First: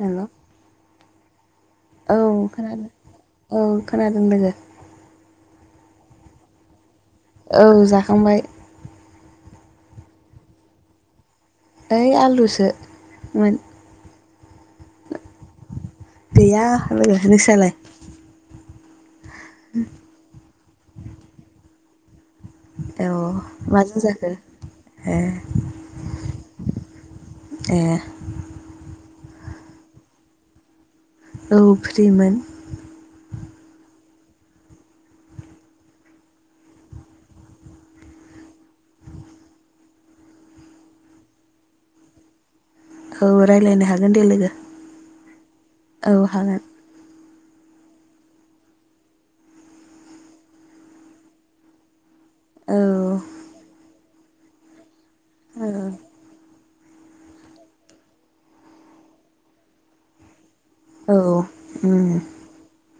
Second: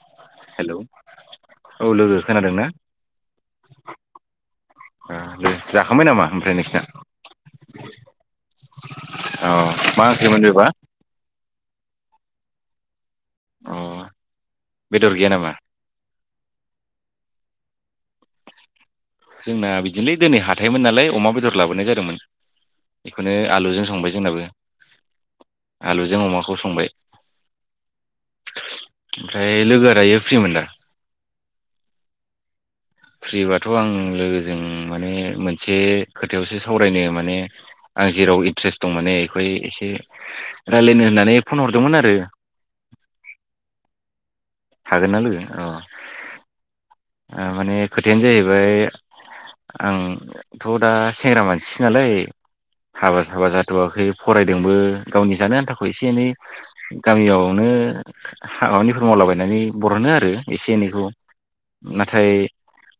हेल' hello औ खोनादों औ खोनादों लोगो। ओ दे जाखांबाय नामा ओमफ्राय नोंसिना? औ जाखांबाय। औ मा ओंख्रि मोन बेबा? ओइ आलुसो मोन। अ बेदर गैया नामा? गैया लोगो नोंस्रालाय? जोंना बिदिनोलै दिनै हाथायमोन नालाय अमा बेदर लाबोनाय जादोंमोन। औ बेखौनो आलुजों माजों संबाय जाखो जोंनाबो। ए आलुजों अमाखौ संबाय। ए ओमफ्राय लोगोआ दायो फ्रिमोन दा? औ फ्रिमोन। फ्रिबाथ' आं लोगोजों माने मोनसे खोथायावसो सावरायनो माने आं जेराव इन्ट्रेस्ट दं माने बेखौहाय एसे रायजलायनो होननानै फन हरदोंमोन आरो। औ रायज्लायनो हागोन दे लोगो। हागोना लोगो? औ औ हागोन। माने खोथायानो जाहैबाय आंथ' दा सेंग्रा मानसि नालाय औ हाबा साबा जाथ'वाखै फरायदोंबो गावनि जानो आन्थाखौ एसे औ एनै गामियावनो खामानिफोर मावलाबायनानै बर'नो आरो एसे एनैखौ। औ उम नाथाय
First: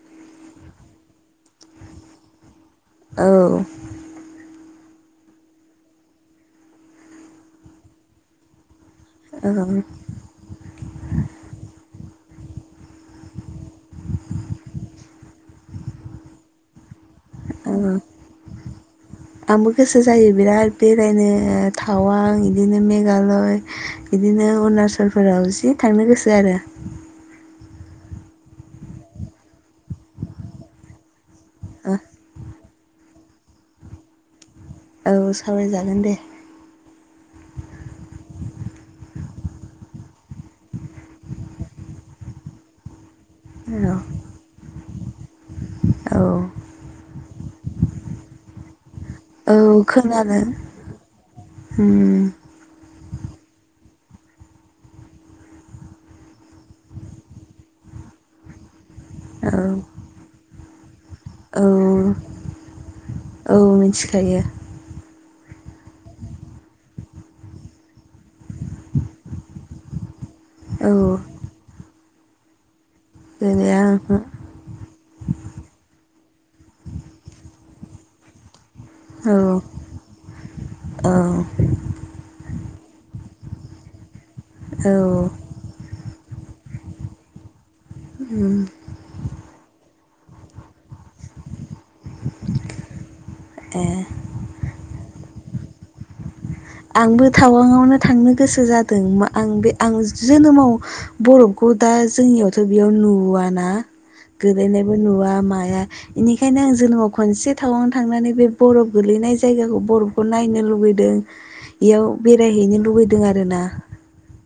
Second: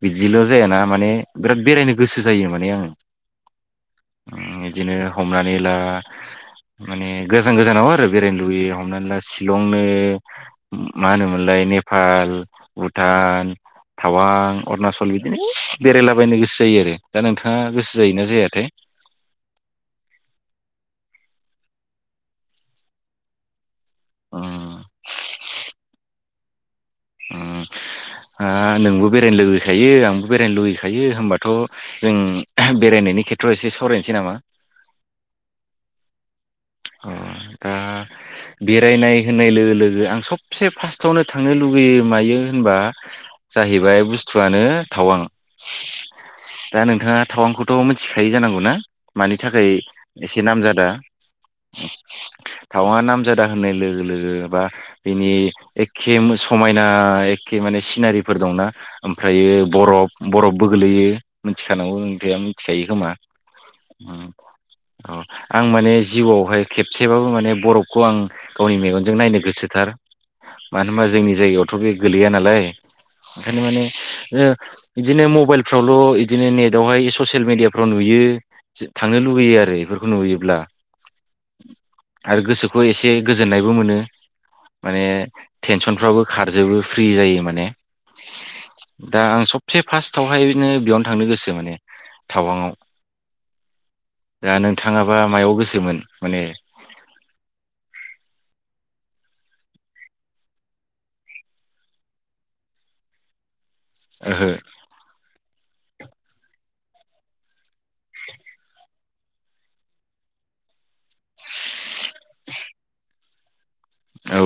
बिदिल' जायाना माने बिराद बेरायनो गोसो जायो माने आङो। औ बिदिनो हमनानै ला माने गोजान-गोजानाव आरो बेरायनो लुबैयो हमोना शिलंनो नो औ मा होनोमोनलाय नेपाल भुटान टावां अरुणाचल बिदिनो बेरायलाबायनो गोसो जायो आरो दा नोंथाङा गोसो जायोना जाया? [inaudible] आंबो गोसो जायो बिराद बेरायनो टावां बिदिनो मेघालय बिदिनो उम अरुणाचलफोराव जि थांनो गोसो आरो। उम ओ नोंबो बेरायनो लुुबैखायो आंबो बेरायनो लुुबैखायो होमबाथ' जों बेरायनाय नि खेथ्रआव एसे सावरायनोसै नामा? औ सावरायजागोन दे। उम बेरायनाय होननाय लोगो लोगो आं सबसे फार्स्टावनो थांनो लुबैयो मायो होनबा औ जाहैबाय बुस्थुआनो थावां। औ दा नोंथाङा थावांखौथ' मिथिखायो जानांगौ ना? मानि थाखाय औ एसे खोनादों नाम जादा? उम नाम जादा होननाय लोगो लोगो बा बिनि एखे मो समायना एखे माने सि नारिफोर दंना औ ओमफ्रायो बरफ बरफबो गोलैयो औ मिथिखानांगौ गैया मिथिखायो खोमा? औ उम मिथिखायो औ आं माने जिउआवहाय खेबसेबाबो माने बरफखौ आं गावनि मेगनजों नायनो गोसोथार। मानो होमबा औ जोंनि जायगायावथ' बे गोलैया नालाय ओंखायनो गैया माने ओ बिदिनो मबाइलफ्रावल' इदिनो नेटवहाय ससियेल मिडियाफ्राव नुयो। जि थांनो औ लुुबैयो आरो इफोरखौ नुयोब्ला। औ आरो गोसोखौ एसे गोजोननायबो मोनो औ माने टेनसनफ्राबो खारजोबो फ्रि जायो माने उम दा आं सबसे फास्टावहायनो बेयावनो थांनो गोसो माने थावांआव ए दा नों थाङाबा मायाव गोसोमोन माने आंबो टावांआवनो थांनो गोसो जादों मा आं बे आं जोनोमाव बरफखौ दा जोंनियावथ' बेयाव नुवा ना ओहो गोलैनायबो नुवा मा या निखायनो आं जोनोमाव खनसे टावांआवनो थांनानै बे बरफ गोलैनाय जायगाखौ बरफखौ नायनो लुबैदों बेयाव बेरायहैनो लुबैदों आरोना। औ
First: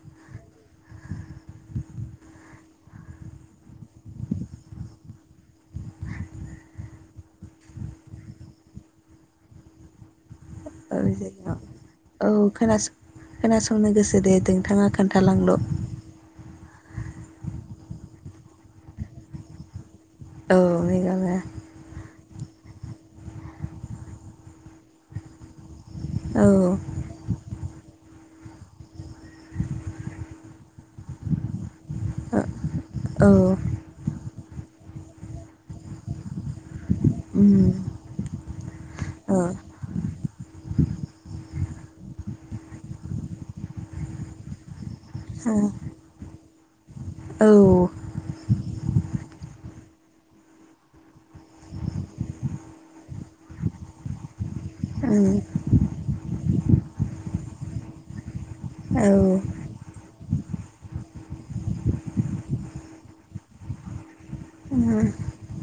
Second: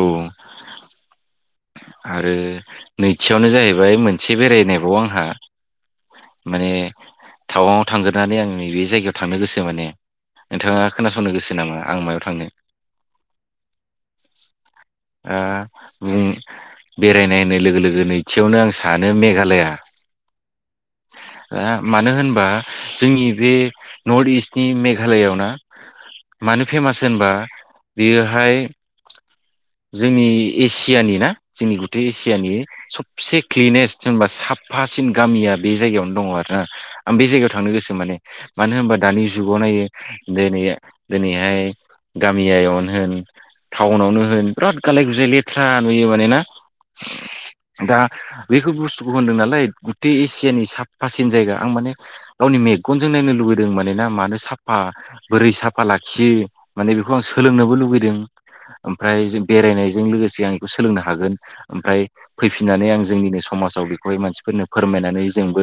आरो नैथियावनो जाहैबाय मोनसे बेरायनायबाव आंहा माने टावांआव थांग्रानै आं नैबे जायगायाव थांनो गोसो माने नोंथाङा खोनासंनो औ गोसो नामा आं मायाव औ थांनो खोनास खोनासंनो गोसो दे नोंथाङा ओ खोन्थालांल' बुं बेरायनाय होननाय लोगो लोगो नैथियावनो आं सानो मेघालया। औ मेघालया ओआ मानो होनबा जोंनि बे नर्थ इस्टनि मेघालयआव ना मानो औ फेमास होनबा बियोहाय जोंनि एसियानि ना जोंनि गुथै एसियानि सबसे औ क्लिनेस्ट जोनबा साफासिन गामिया बे जायगायावनो दङ आरो ना आं बे जायगायाव उम थांनो गोसो माने मानो होमबा दानि औ जुगाव नायो दोनै दोनैहाय गामियायावनो होन टाउनावनो होन बिराद गालाय गुजाय लेथ्रा नुयो माने ना औ दा बेखौ बुस्थुखौ होनदों नालाय गुथे एसियानि साफासिन जायगा आं माने गावनि मेगनजों नायनो लुबैदों माने ना मानो साफा उम बोरै साफा लाखियो माने बेखौ आं सोलोंनोबो लुुबैदों औ ओमफाय जों बेरायनायजों लोगोसे आं इखौ सोलोंनो हागोन ओमफ्राय फैफिननानै आं जोंनिनो समाजाव बेखौहाय मानसि फोरनो उम फोरमायनानै जोंबो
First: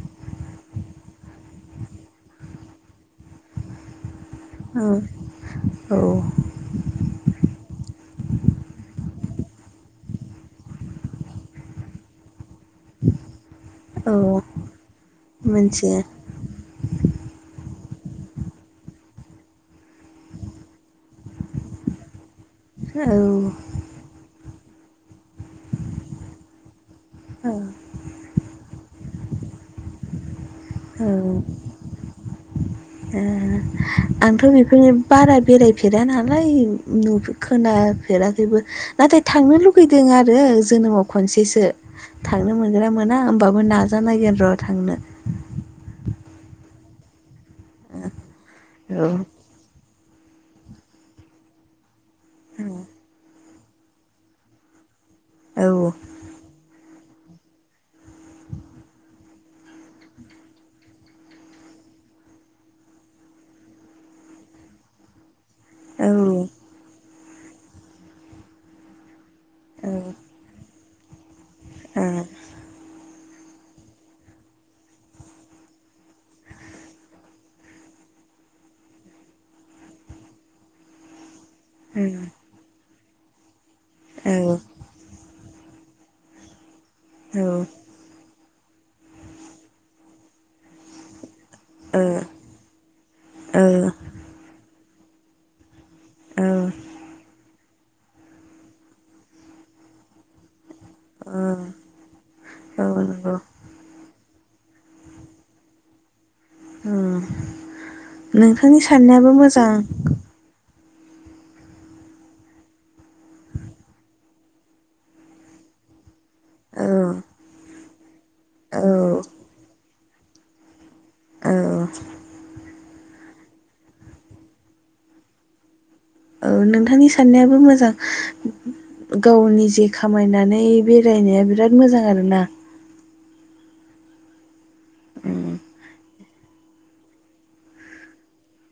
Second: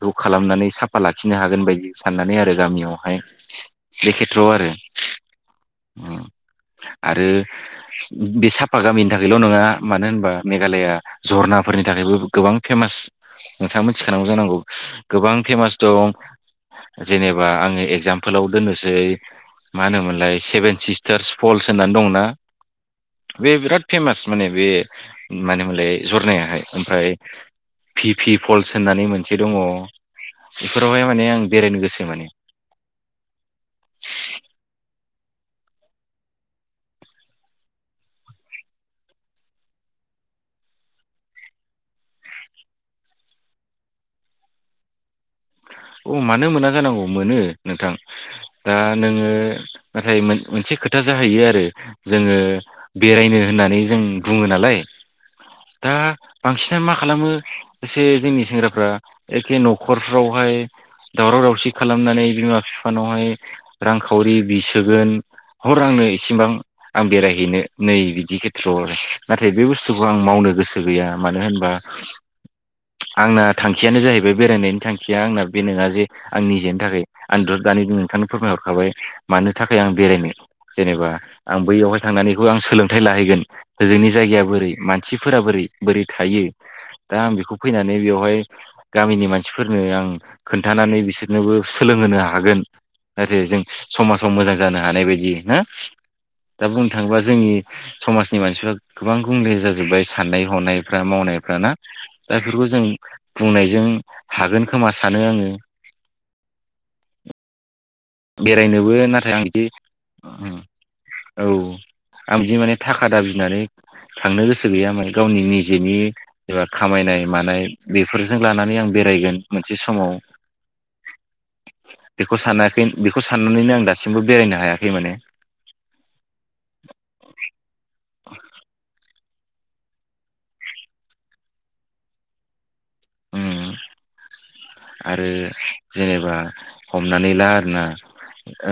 खौ खालामनानै साफा लाखिनो हागोन बायदि साननानै आरो गामियावहाय बे खेथ्र'आव आरो औ औ आरो बे साफा गामिनि थाखायल' नङा मानो होनबा मेघालया झरनाफोरनि थाखायबो गोबां फेमास नोंथाङा औ मिथिखानांगौ जानांगौ गोबां फेमास मोनथियो दं जेनेबा आङो एगजामफोलाव दोननोसै मा होनोमोनलाय सेभेन सिस्टार्स फल्स होननानै दंना औ बे बिराद फेमास माने बे मानो मोनलाय जरनायाहाय ओमफ्राय औ फि फि फल्स होननानै मोनसे दङ' बेफोरावहाय औ माने आं बेरायनो गोसो माने [unintelligible] आंथ' बेफोरनि बारा बेरायफेरा नालाय [unintelligible] खोनाफेराखैबो नाथाय थांनो लुगैदों आरो जोनोमाव खनसेसो थांनो मोनगोना मोना होमबाबो नाजानायगोन र' थांनो औ मानो मोना जानांगौ मोनो नोंथां दा औ नोङो नाथाय मोन - मोनसे खोथा जाहैयो आरो जोङो बेरायनो होननानै जों बुङो नालाय औ दा बांसिनानो‌ मा खालामो एसे जोंनि सेंग्राफ्रा एखे नख'रफ्रावहाय दावराव दावसि खालामनानै बिमा फिफानावहाय रांखावरि बिसोगोन हर आंनो इसेबां औ आं बेरायहैनो नै बिदि खेथ्र'आव आरो नाथाय बे औ बुस्थुखौ आं मावनो ओ गोसो गैया मानो होनबा आंना थांखियानो जाहैबाय बेरायनायनि थांखिया आंना बे नोङा जे आं निजेनि थाखाय आं द' दानिबो नोंथांनो फोरमायहरखाबाय मानो थाखाय आं बेरायनो जेनेबा आं बैयावहाय नोंथांनि थांनानैखौ आं सोलोंथाइ लाहैगोन होजोंनि जायगाया बोरै मानसि फोरा बोरै-बोरै थायो दा आं बेखौ फैनानै बेवहाय गामिनि मानसिफोरनो आं खोन्थानानै बिसोरनोबो सोलोंहोनो हागोन जाहाथे जों समाजाव मोजां जानो हानाय बायदि ना दा बुंनो थाङोबा जोंनि समाजनि मानसिफ्रा गोबां गुबुंले जाजोब्बाय साननाय हनायफ्रा मावनाय नायफ्रा ना दा बेफोरखौ जों बुंनायजों हागोन खोमा सानो आङो बेरायनोबो साननायाबो नाथाय आं बिदि मोजां ओं औ आं जि माने थाखा दाबिनानै थांनो गोसो गैया माने गावनि निजेनि एबा औ खामायनाय मानाय बेफोरजों लानानै औ आं बे बेरायगोन मोनसे समाव औ बेखौ सानाखै बेखौ साननानैनो आं दासिमबो बेरायनो हायाखै माने औ नोंथांनि गाव नि जे खामायनानै बेरायनाया बिराद मोजां आरोना उम आरो जेनेबा हमनानै ला आरोना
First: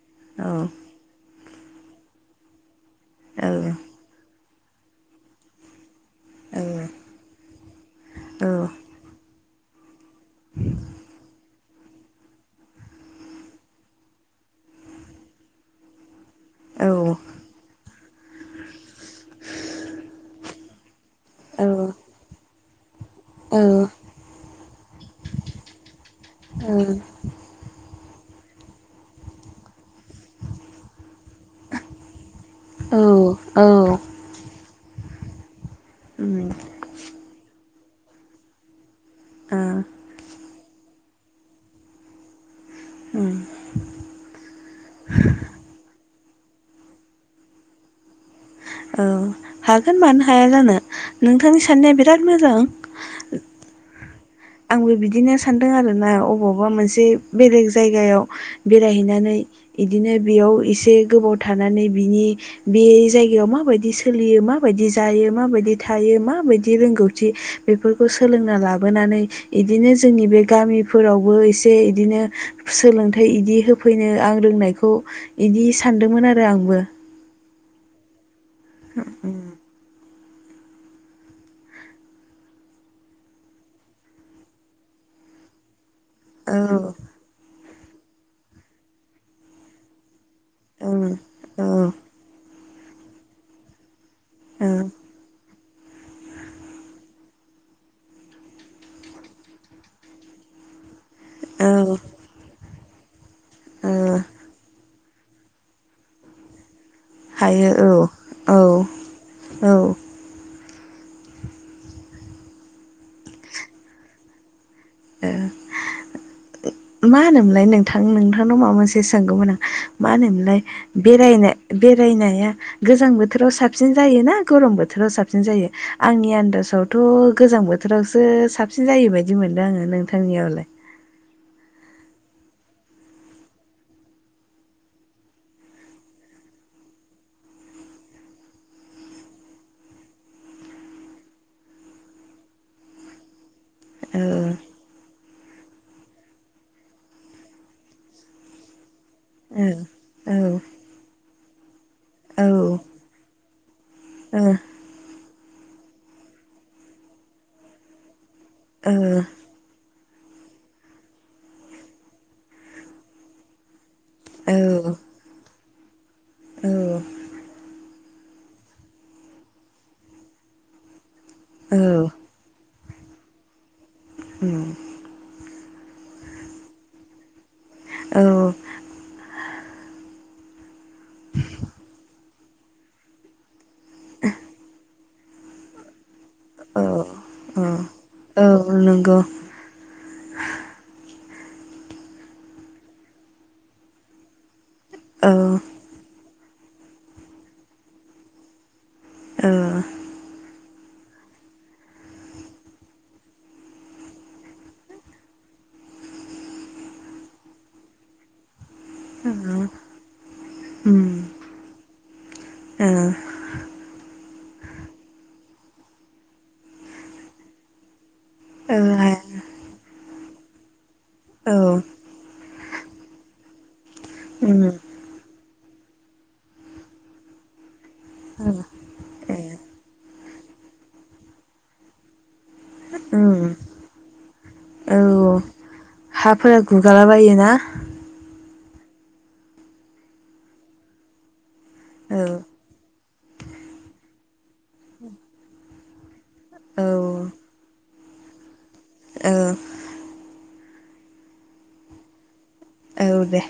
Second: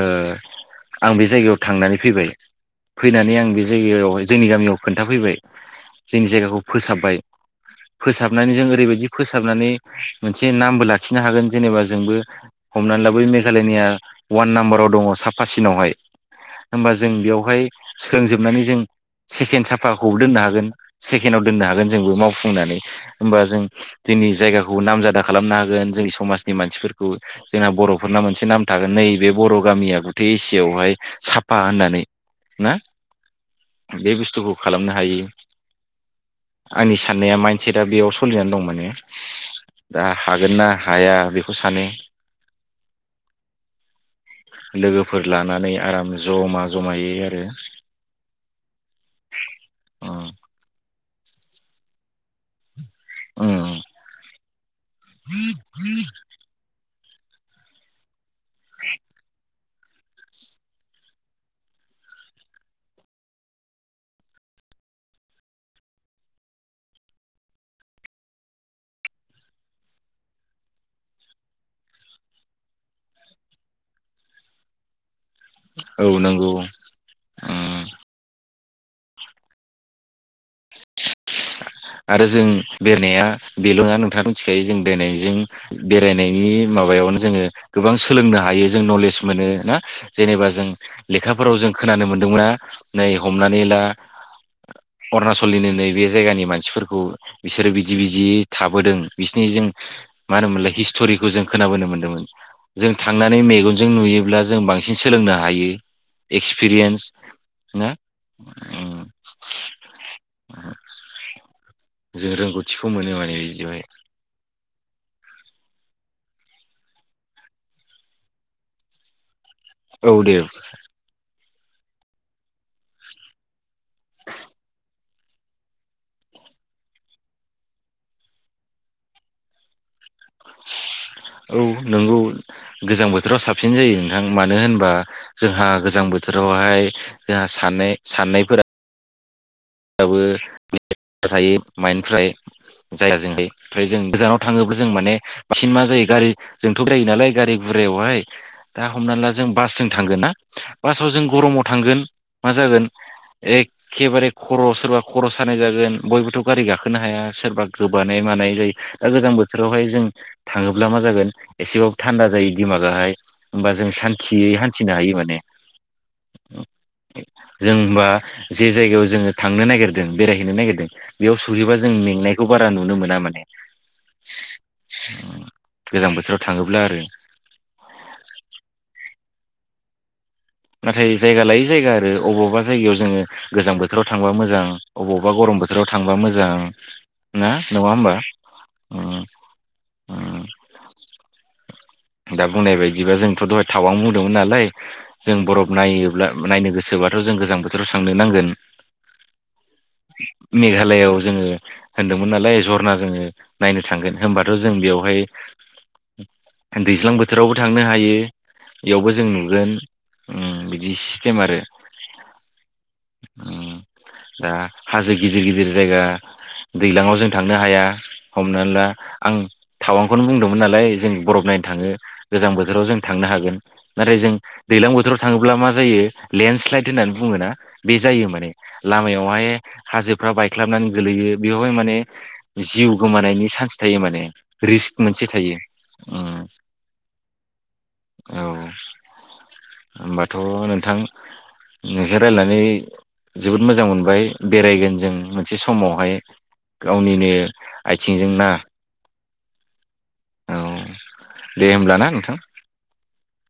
ओ औ आं बे जायगायाव थांनानै फैबाय फैनानै आं औ बे जायगायावहाय जोंनि गामियाव खोन्थाफैबाय जोंनि औ जायगाखौ फोसाबबाय फोसाबनानै जों ओरैबायदि फोसाबनानै मोनसे नामबो लाखिनो हागोन जेनेबा जोंबो हमनानै लाबाय मेघालयनिया वान नाम्बाराव दङ' साफासिनावहाय औ होमबा जों बेयावहाय सोलोंजोबनानै जों सेखेन साफाखौ दोननो हागोन सेकेनआव दोननो हागोन जोंबो मावफुंनानै होमबा जों जोंनि जायगाखौ नामजादा खालामनो हागोन जोंनि समाजनि मानसिफोरखौ जोंहा बर' फोरना मोनसे नाम थागोन नै नैबे बर‌' गामिया बुथे एसियाव हाय साफा होननानै ना औ औ बे बुस्थुखौ खालामनो हायो आंनि साननाया माइन्दसेटआ बेयाव सलिनानै दं माने दा हागोन ना हाया बेखौ सानो [inaudible] लोगोफोर लानानै आराम जमा जमायै आरो औ हागोन मानो हाया जानो नोंथांनि साननाया बिराद मोजां आंबो बिदिनो सान्दों आरोना अबावबा मोन नसे बेलेग जायगायाव बेरायहैनानै इदिनो बेयाव एसे गोबाव थानानै बिनि बे जायगायाव माबायदि सोलियो माबायदि जायो माबायदि थायो मा‌बायदि रोंगौथि बेफोरखौ सोलोंना लाबोनानै इदिनो जोंनि बे गामिफोरावबो एसे इदिनो सोलोंथाइ इदि होफैनो आं रोंनायखौ इदि औ सान्दोंमोन आरो नंगौ आंबो । औ [inaudible] आरो जों बेरायनाया बेल' नङा नोंथाङा मिथिखायो जों बेरायनायजों बेरायनायनि औ माबायावनो जोङो गोबां सोलोंनो हायो जों नलेज मोनो ना जेनेबा जों औ लेखाफोराव जों औ खोनानो मोनदोंमोना नै हमनानै ला औ सलिनो नै बे जायगानि मानसिफोरखौ बिसोरो बिदि- बिदि थाबोदों बिसिनि जों मा होनोमोनलाय हिस्ट'रिखौ जों औ खोनोनो मोनदोंमोन जों थांनानै मेगनजों ओ नुयोब्ला जों बां सिन सोलोंनो हायो एक्सपिरियेन्स हायो ना औ -औ उम -औ । जों रोंगौथिखौ मोनो माने बिदियावहाय ओ मा होनोमोनलाय नोंथां नोंथांनाव माबा मोनसे सोंगौमोन आं? मा औ दे होनोमोनलाय बेरायनो बेरायनाया गोजां बोथोराव साबसिन जायो ना गरम बोथोराव साबसिन जायो आंनि आन्दास आवथ' गोजां बोथोरावसो साबसिन जायो बायदि मोन नो आङो नोंथांनियावलाय? नोंगौ गोजां बोथोराव साबसिन जायो नोंथां मानो होनबा जोंहा गोजां बोथोरावहाय जोंहा साननाय साननायफोरा [unintelligible] थायो माइडफ्रा । जाया जोंहाय ओमफ्राय जों ओ गोजानाव थाङोब्ला जों माने बांसिन मा जायो गारि जोंथ' दायो नालाय गारि गु गारियावहाय दा हमनानै ला जों ओ बासजों थांगोन ना औ बासाव जों गरमाव थांगोन औ ओ मा जागोन? एखखेबारे खर' सोरबा खर' सानाय जागोन बयबोथ' गारि गाखोनो हाया सोरबा गोबानाय मानाय जायो दा गोजां बोथोरावहाय जों थाङोब्ला मा जागोन एसेबाबो थान्दा जायो दिमागाहाय होमबा जों सान्थि हान्थिनो ओ हायो माने जों होमबा जे जायगायाव जोङो थांनो नागिरदों बेरायहैनो नागिरदों बेयाव सहैबा औ जों मेंनायखौ बारा नु नुनो मोना माने । उम गोजां बोथोराव थाङोब्ला आरो । औ नाथाय जायगा लायै जायगा आरो अबावबा जायगायाव जोङो गोजां बोथोराव थांबा मोजां अबावबा गरम बोथोराव थांबा मोजां औ ना औ नङा होमबा? औ नंगौ उम दा बुंनाय बायदिबा जोंथ' दहाय थावां बुंदोंमोन नालाय औ जों बरफ नायोब्ला नायनो गोसो बाथ' जों गोजां बोथोरावसो थांनो नांगोन । औ मेघालयआव जोङो होनदोंमोन नालाय जरना जोङो नायनो थांगोन होनबाथ' जों बेवहाय दैज्लां बोथोरावबो थांनो हायो । इयावबो जों उम नुगोन बिदि सिस्टेम आरो ओ उम दा हाजो गिदिर गिदिर जायगा दैलाङाव जों थांनो हाया हमनानै ला आं ओ थावां खौनो बुंदों मोन नालाय जों बरफ औ नाय नो थाङो गोजां बोथोराव जों थांनो हागोन नाथाइ जों उम दैज्लां बोथोराव थाङोब्ला मा जायो लेण्डस स्लाइद होननानै बुङोना बे जायो माने औ लामायाव हाय ए हाजोफ्रा बायख्लाब नानै गोलैयो बेयाव जों माने जिउ उम गोमानायनि सान्स थायो माने रिस्क मोनसे थायो उम । गुगाला बायोना? औ होमबाथ' नोंथां नोंजों औ रायलायनानै जोबोद मोजां मोनबाय बेराय गोन जों मोनसे समाव हाय औ गावनिनो आइथिं जों ना औ। औ दे होमब्ला ना नोंथां? औ दे